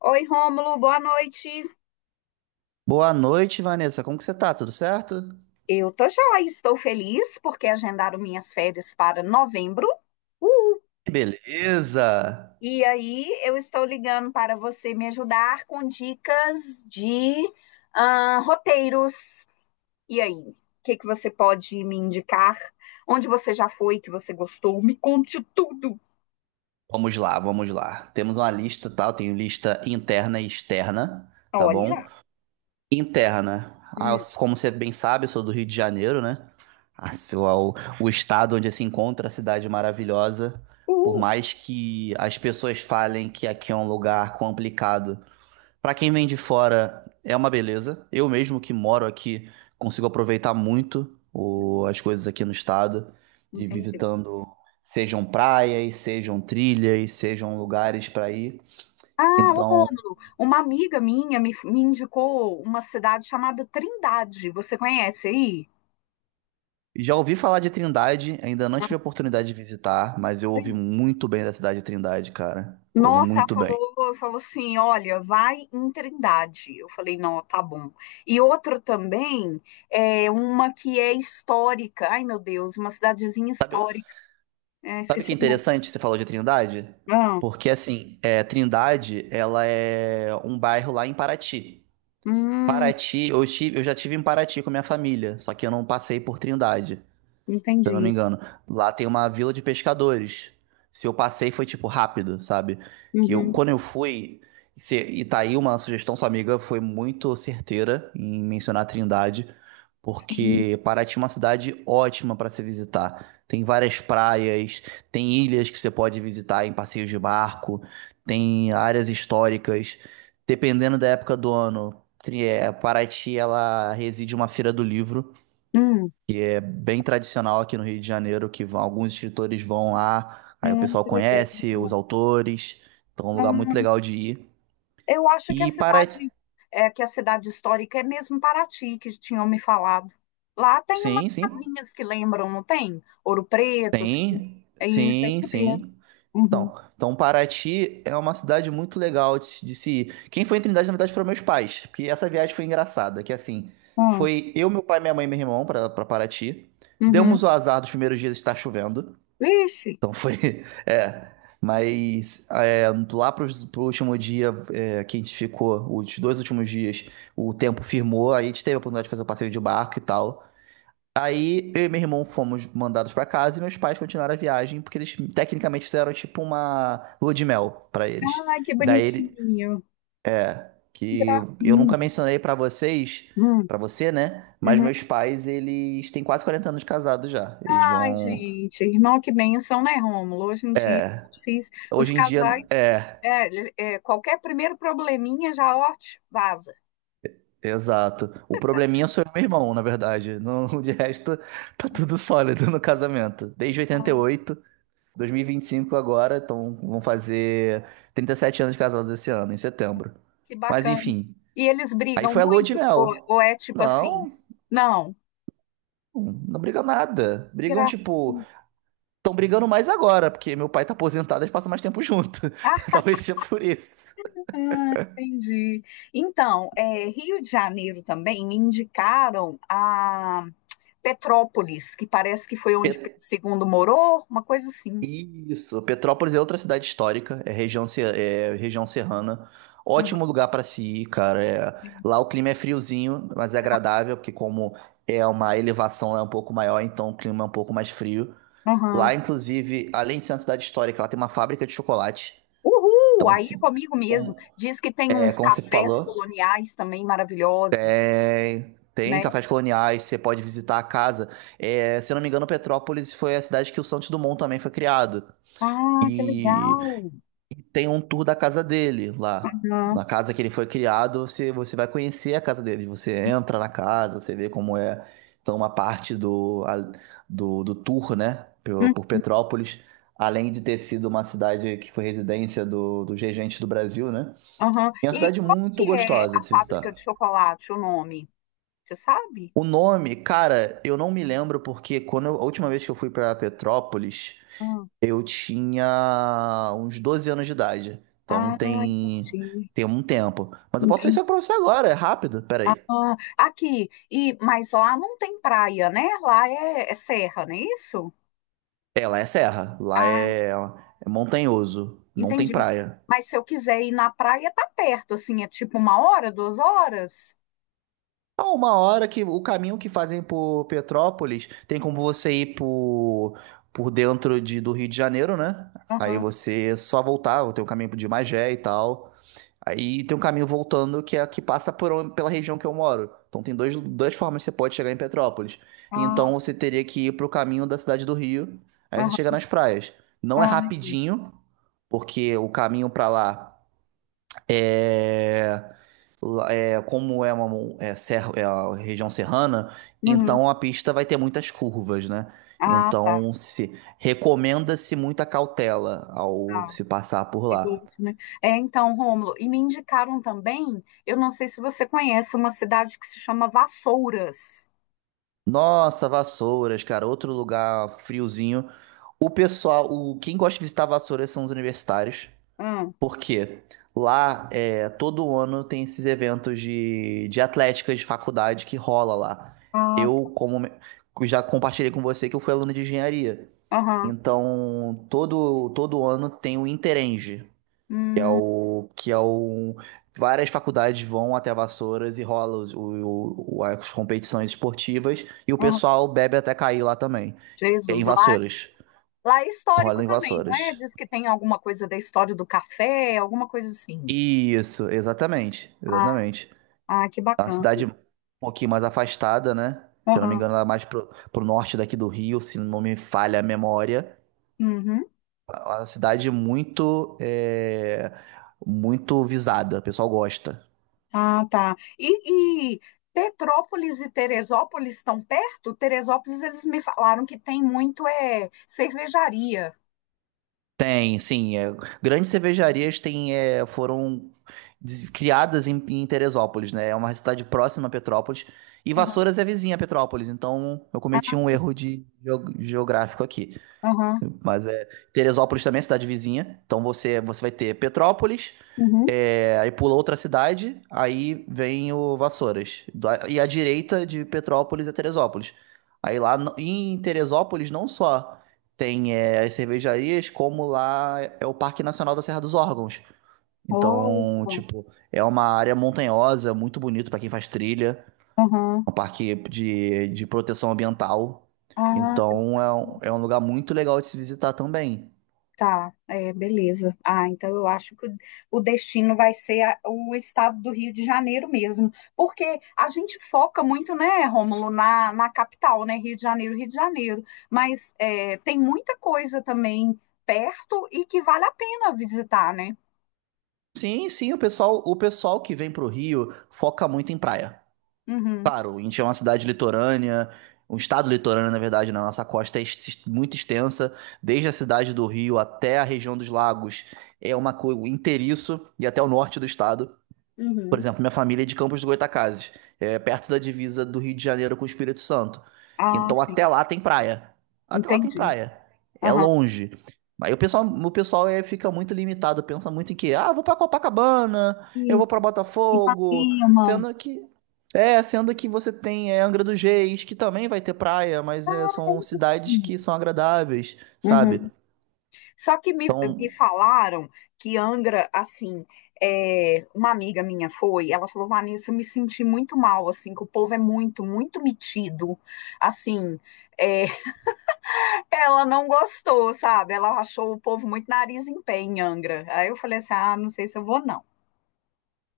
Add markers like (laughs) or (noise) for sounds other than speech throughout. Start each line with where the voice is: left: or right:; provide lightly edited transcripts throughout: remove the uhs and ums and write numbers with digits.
left: Oi, Rômulo, boa noite.
right: Boa noite, Vanessa. Como que você tá? Tudo certo?
left: Eu tô joia, estou feliz porque agendaram minhas férias para novembro. Uhul.
right: Beleza!
left: E aí, eu estou ligando para você me ajudar com dicas de roteiros. E aí, o que que você pode me indicar? Onde você já foi que você gostou? Me conte tudo.
right: Vamos lá, vamos lá. Temos uma lista, tá? Eu tenho lista interna e externa, tá
left: Olha.
right: bom? Interna. Ah,
left: Hum.
right: como você bem sabe, eu sou do Rio de Janeiro, né? A sua- o, o estado onde se encontra a cidade maravilhosa. Por
left: Uhul.
right: mais que as pessoas falem que aqui é um lugar complicado, para quem vem de fora, é uma beleza. Eu mesmo que moro aqui, consigo aproveitar muito as coisas aqui no estado, de
left: Entendi.
right: visitando, sejam praias, sejam trilhas, sejam lugares para ir.
left: Ah, ô
right: Então,
left: Rômulo, uma amiga minha me indicou uma cidade chamada Trindade. Você conhece aí?
right: já ouvi falar de Trindade, ainda não tive a oportunidade de visitar, mas eu ouvi
left: É.
right: muito bem da cidade de Trindade, cara. Ouvi
left: Nossa, ela
right: muito bem.
left: falou assim, olha, vai em Trindade. Eu falei, não, tá bom. E outra também, é uma que é histórica. Ai, meu Deus, uma cidadezinha histórica. É,
right: Sabe que
left: esqueci
right: é
left: o nome.
right: interessante que você falou de Trindade?
left: Ah.
right: Porque assim, Trindade, ela é um bairro lá em Paraty.
left: Hum.
right: Paraty, eu já tive em Paraty com a minha família, só que eu não passei por Trindade, se eu não me
left: Entendi.
right: engano. Lá tem uma vila de pescadores. Se eu passei foi tipo rápido, sabe? Que eu,
left: Uhum.
right: quando eu fui, e tá aí uma sugestão, sua amiga foi muito certeira em mencionar a Trindade,
left: Sim.
right: porque Paraty é uma cidade ótima para se visitar. Tem várias praias, tem ilhas que você pode visitar em passeios de barco, tem áreas históricas. Dependendo da época do ano, Paraty ela reside uma feira do livro
left: Hum.
right: que é bem tradicional aqui no Rio de Janeiro, alguns escritores vão lá, aí o
left: Ah,
right: pessoal
left: que legal.
right: conhece os autores, então é um lugar muito legal de ir.
left: Eu acho que a
right: E
left: cidade,
right: Paraty,
left: é que a cidade histórica é mesmo Paraty, que tinham me falado. Lá tem umas
right: sim, sim,
left: casinhas que lembram, não tem? Ouro Preto, assim.
right: tem,
left: É
right: sim,
left: isso mesmo.
right: sim.
left: Uhum.
right: Então Paraty é uma cidade muito legal de se ir. Quem foi em Trindade, na verdade, foram meus pais, porque essa viagem foi engraçada, que assim,
left: Hum.
right: foi eu, meu pai, minha mãe e meu irmão para Paraty.
left: Uhum.
right: Demos o azar dos primeiros dias estar chovendo.
left: Vixe,
right: Então foi. (laughs) É. Mas é, lá pro último dia que a gente ficou, os dois últimos dias, o tempo firmou, aí a gente teve a oportunidade de fazer o passeio de barco e tal. Aí eu e meu irmão fomos mandados pra casa e meus pais continuaram a viagem, porque eles tecnicamente fizeram tipo uma lua de mel pra eles.
left: ai, que
right: Daí ele,
left: bonitinho, que
right: que eu
left: gracinha.
right: nunca mencionei pra vocês,
left: Hum.
right: pra você, né? Mas
left: Uhum.
right: meus pais, eles têm quase 40 anos de casado já. Eles
left: Ai,
right: vão.
left: gente, irmão, que bênção, né, Rômulo? Hoje em dia é difícil. Os
right: Hoje em dia,
left: casais,
right: é.
left: qualquer primeiro probleminha já, ó, tch, vaza.
right: Exato. O probleminha sou eu e meu irmão, na verdade. No, (laughs) de resto, tá tudo sólido no casamento. Desde 88, 2025 agora, então vão fazer 37 anos de casados esse ano, em setembro.
left: Que
right: Mas
left: bacana.
right: enfim,
left: E eles
right: aí
left: brigam
right: foi a lua
left: muito?
right: de
left: Ou,
right: mel.
left: ou é tipo assim?
right: Não,
left: Não.
right: não brigam nada. Brigam, tipo,
left: Gracinha.
right: estão brigando mais agora, porque meu pai tá aposentado, e passam mais tempo junto. (laughs)
left: Ah,
right: Talvez seja por isso.
left: entendi. Então, Rio de Janeiro também me indicaram a Petrópolis, que parece que foi onde Pedro II morou, uma coisa assim.
right: Isso, Petrópolis é outra cidade histórica, é região, se- é região serrana.
left: Uhum.
right: Ótimo lugar para se ir, cara. Lá o clima é friozinho, mas é agradável, porque como é uma elevação lá é um pouco maior, então o clima é um pouco mais frio. Lá,
left: Uhum.
right: inclusive, além de ser uma cidade histórica, lá tem uma fábrica de chocolate.
left: Uhul!
right: Então,
left: Aí
right: se,
left: é comigo mesmo.
right: como,
left: Diz que tem
right: é,
left: uns
right: como você
left: cafés
right: falou,
left: coloniais também maravilhosos,
right: tem
left: né?
right: cafés coloniais, você pode visitar a casa. É, se eu não me engano, Petrópolis foi a cidade que o Santos Dumont também foi criado.
left: Ah, que legal!
right: Tem um tour da casa dele lá.
left: Uhum.
right: Na casa que ele foi criado, você vai conhecer a casa dele. Você entra na casa, você vê como é. Então, uma parte do tour, né, por Petrópolis, além de ter sido uma cidade que foi residência dos regentes do Brasil, né?
left: Aham.
right: É uma
left: E
right: cidade
left: qual que
right: muito
left: é
right: gostosa
left: a
right: de se
left: fábrica de
right: visitar.
left: chocolate, o nome? Você sabe?
right: O nome, cara, eu não me lembro porque a última vez que eu fui para Petrópolis.
left: Hum.
right: Eu tinha uns 12 anos de idade. Então
left: Ah,
right: tem,
left: entendi.
right: tem um tempo. Mas eu posso ver
left: Entendi.
right: isso pra você agora, é rápido. Pera aí.
left: Ah, aqui. E, mas lá não tem praia, né? Lá é serra, não é isso?
right: É, lá é serra. Lá
left: Ah,
right: é montanhoso. Não tem
left: entendi.
right: praia.
left: Mas se eu quiser ir na praia, tá perto, assim, é tipo uma hora, 2 horas?
right: Há uma hora que o caminho que fazem por Petrópolis tem como você ir por dentro do Rio de Janeiro, né? Aí
left: Aham.
right: você só voltar, tem o caminho de Magé e tal. Aí tem um caminho voltando que é que passa pela região que eu moro. Então tem dois, duas formas que você pode chegar em Petrópolis.
left: Ah,
right: Então você teria que ir pro caminho da cidade do Rio, aí você chega
left: aham.
right: nas praias. Não é
left: Ah,
right: rapidinho, porque o caminho pra lá é, é como é uma serra, é a região serrana,
left: uhum.
right: então a pista vai ter muitas curvas, né?
left: Ah, tá.
right: Então se recomenda-se muita cautela ao
left: Tá.
right: se passar por lá.
left: Perigoso, né? É, então, Rômulo, e me indicaram também, eu não sei se você conhece, uma cidade que se chama Vassouras.
right: Nossa, Vassouras, cara, outro lugar friozinho. O pessoal, o quem gosta de visitar Vassouras são os universitários,
left: Ah.
right: porque lá todo ano tem esses eventos de atlética de faculdade que rola lá.
left: Ah, tá.
right: Eu, como já compartilhei com você que eu fui aluno de engenharia,
left: Aham.
right: então todo ano tem o Interenge
left: Hum,
right: que é um. Várias faculdades vão até Vassouras e rola as competições esportivas e o
left: aham.
right: pessoal bebe até cair lá também. É em
left: Jesus, lá,
right: Vassouras.
left: lá é histórico
right: Rola em
left: também, não é?
right: Vassouras.
left: Diz que tem alguma coisa da história do café, alguma coisa assim.
right: Isso, exatamente.
left: Ah,
right: Exatamente.
left: ah, que
right: É uma
left: bacana.
right: cidade um pouquinho mais afastada, né? Se eu não me
left: Aham.
right: engano, ela é mais pro norte daqui do Rio, se não me falha a memória.
left: Uhum.
right: É uma cidade é, muito visada. O pessoal gosta.
left: Ah, tá. E Petrópolis e Teresópolis estão perto? Teresópolis, eles me falaram que tem muito é cervejaria.
right: Tem, sim. Grandes cervejarias têm, foram criadas em Teresópolis, né? É uma cidade próxima a Petrópolis. E
left: Aham,
right: Vassouras é vizinha a Petrópolis, então eu cometi um erro de geográfico aqui.
left: aham.
right: Mas é. Teresópolis também é cidade vizinha. Então você vai ter Petrópolis,
left: Uhum.
right: aí pula outra cidade, aí vem o Vassouras. E à direita de Petrópolis é Teresópolis. Aí lá em Teresópolis não só tem as cervejarias, como lá é o Parque Nacional da Serra dos Órgãos.
left: Oh,
right: Então, tipo, é uma área montanhosa, muito bonito pra quem faz trilha
left: aham.
right: um parque de proteção ambiental.
left: Ah,
right: Então é um lugar muito legal de se visitar também.
left: tá. É, beleza. Ah, então eu acho que o destino vai ser o estado do Rio de Janeiro mesmo. Porque a gente foca muito, né, Rômulo, na capital, né? Rio de Janeiro, Rio de Janeiro. Mas tem muita coisa também perto e que vale a pena visitar, né?
right: Sim, sim, o pessoal que vem pro Rio foca muito em praia.
left: Uhum,
right: Claro, a gente é uma cidade litorânea, um estado litorâneo, na verdade, né? Nossa costa é muito extensa, desde a cidade do Rio até a região dos lagos, é uma coisa inteiriço e até o norte do estado. Por
left: uhum.
right: exemplo, minha família é de Campos do Goytacazes, é perto da divisa do Rio de Janeiro com o Espírito Santo.
left: Ah,
right: Então
left: sim.
right: até lá tem praia. Até lá tem
left: Entendi.
right: praia. É
left: Aham.
right: longe. Aí o pessoal fica muito limitado, pensa muito em que, ah, vou pra Copacabana, eu vou
left: Isso.
right: pra Botafogo,
left: Ipanema.
right: sendo que você tem Angra dos Reis, que também vai ter praia, mas são cidades que são agradáveis, sabe?
left: Uhum. Só que me
right: Então,
left: falaram que Angra, assim, uma amiga minha foi, ela falou, Vanessa, eu me senti muito mal, assim, que o povo é muito, muito metido, assim, é, (laughs) ela não gostou, sabe? Ela achou o povo muito nariz em pé em Angra. Aí eu falei assim, não sei se eu vou, não.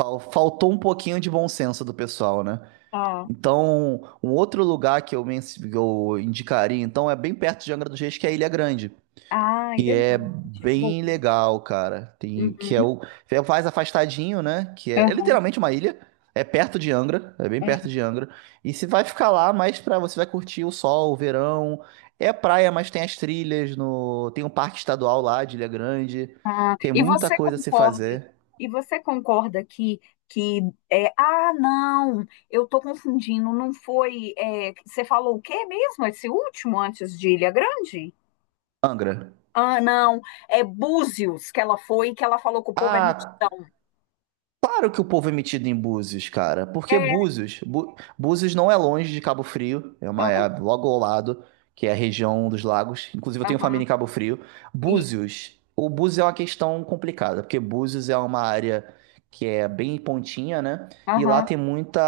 right: faltou um pouquinho de bom senso do pessoal, né?
left: Ah,
right: Então, um outro lugar que eu indicaria, então, é bem perto de Angra dos Reis, que é Ilha Grande.
left: ah,
right: Que é
left: legal, gente, bom.
right: bem legal, cara. Tem,
left: Uhum.
right: que é o É mais afastadinho, né? Que é literalmente uma ilha. É perto de Angra, é bem perto
left: Aham.
right: de Angra. E você vai ficar lá, mas pra você vai curtir o sol, o verão. É praia, mas tem as trilhas no, tem um parque estadual lá de Ilha Grande.
left: Ah,
right: Tem
left: e
right: muita
left: você
right: coisa a se
left: concorda?
right: fazer.
left: E você concorda que é, não, eu tô confundindo, não foi, você falou o quê mesmo, esse último antes de Ilha Grande?
right: Angra.
left: Ah, não, é Búzios que ela foi, que ela falou que o povo é
right: Ah,
left: mitidão.
right: claro que o povo é metido em Búzios, cara. Porque
left: É,
right: Búzios não é longe de Cabo Frio, é uma
left: aham,
right: é logo ao lado, que é a região dos lagos. Inclusive, eu tenho família
left: aham,
right: em Cabo Frio.
left: isso,
right: O Búzios é uma questão complicada, porque Búzios é uma área que é bem pontinha, né? E lá
left: aham.
right: tem muita.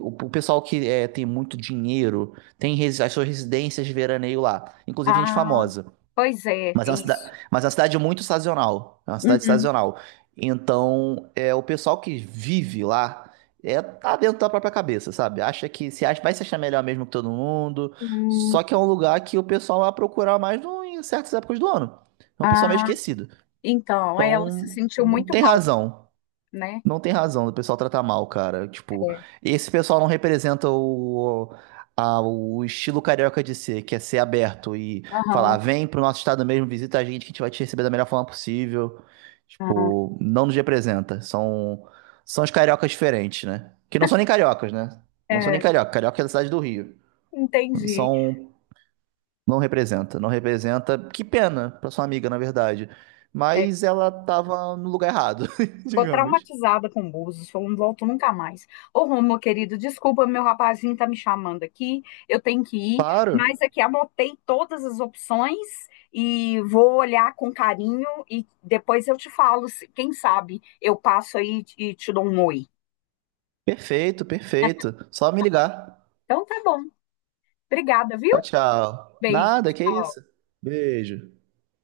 right: O pessoal tem muito dinheiro, tem as suas residências de veraneio lá, inclusive gente
left: Ah,
right: famosa.
left: pois é,
right: Mas
left: é
right: é uma cida-
left: isso.
right: mas é uma cidade muito sazonal. É uma cidade
left: Uhum.
right: sazonal. Então, o pessoal que vive lá tá dentro da própria cabeça, sabe? Acha que se acha, vai se achar melhor mesmo que todo mundo.
left: Hum.
right: Só que é um lugar que o pessoal vai procurar mais em certas épocas do ano. É um pessoal meio
left: Ah,
right: esquecido.
left: então, ela se
right: Então,
left: sentiu
right: não
left: muito
right: tem
left: mal,
right: razão.
left: né?
right: Não tem razão do pessoal tratar mal, cara. Tipo,
left: É,
right: esse pessoal não representa o estilo carioca de ser, que é ser aberto e falar,
left: aham,
right: vem pro nosso estado mesmo, visita a gente, que a gente vai te receber da melhor forma possível.
left: ah,
right: Tipo, não nos representa. São os cariocas diferentes, né? Que não são nem cariocas, né? Não são nem
left: é,
right: carioca. Carioca é da cidade do Rio.
left: entendi.
right: São, não representa, não representa. Que pena pra sua amiga, na verdade. Mas ela tava no lugar errado, (laughs)
left: Ficou
right: digamos.
left: traumatizada com Búzios, falou, não volto nunca mais. Ô, Rômulo, querido, desculpa, meu rapazinho tá me chamando aqui, eu tenho que ir,
right: Claro.
left: mas aqui anotei todas as opções e vou olhar com carinho e depois eu te falo, quem sabe eu passo aí e te dou um oi.
right: Perfeito, perfeito. Só me ligar.
left: Então tá bom, obrigada, viu?
right: Tchau, tchau.
left: Beijo,
right: Nada, que
left: tchau.
right: isso. Beijo.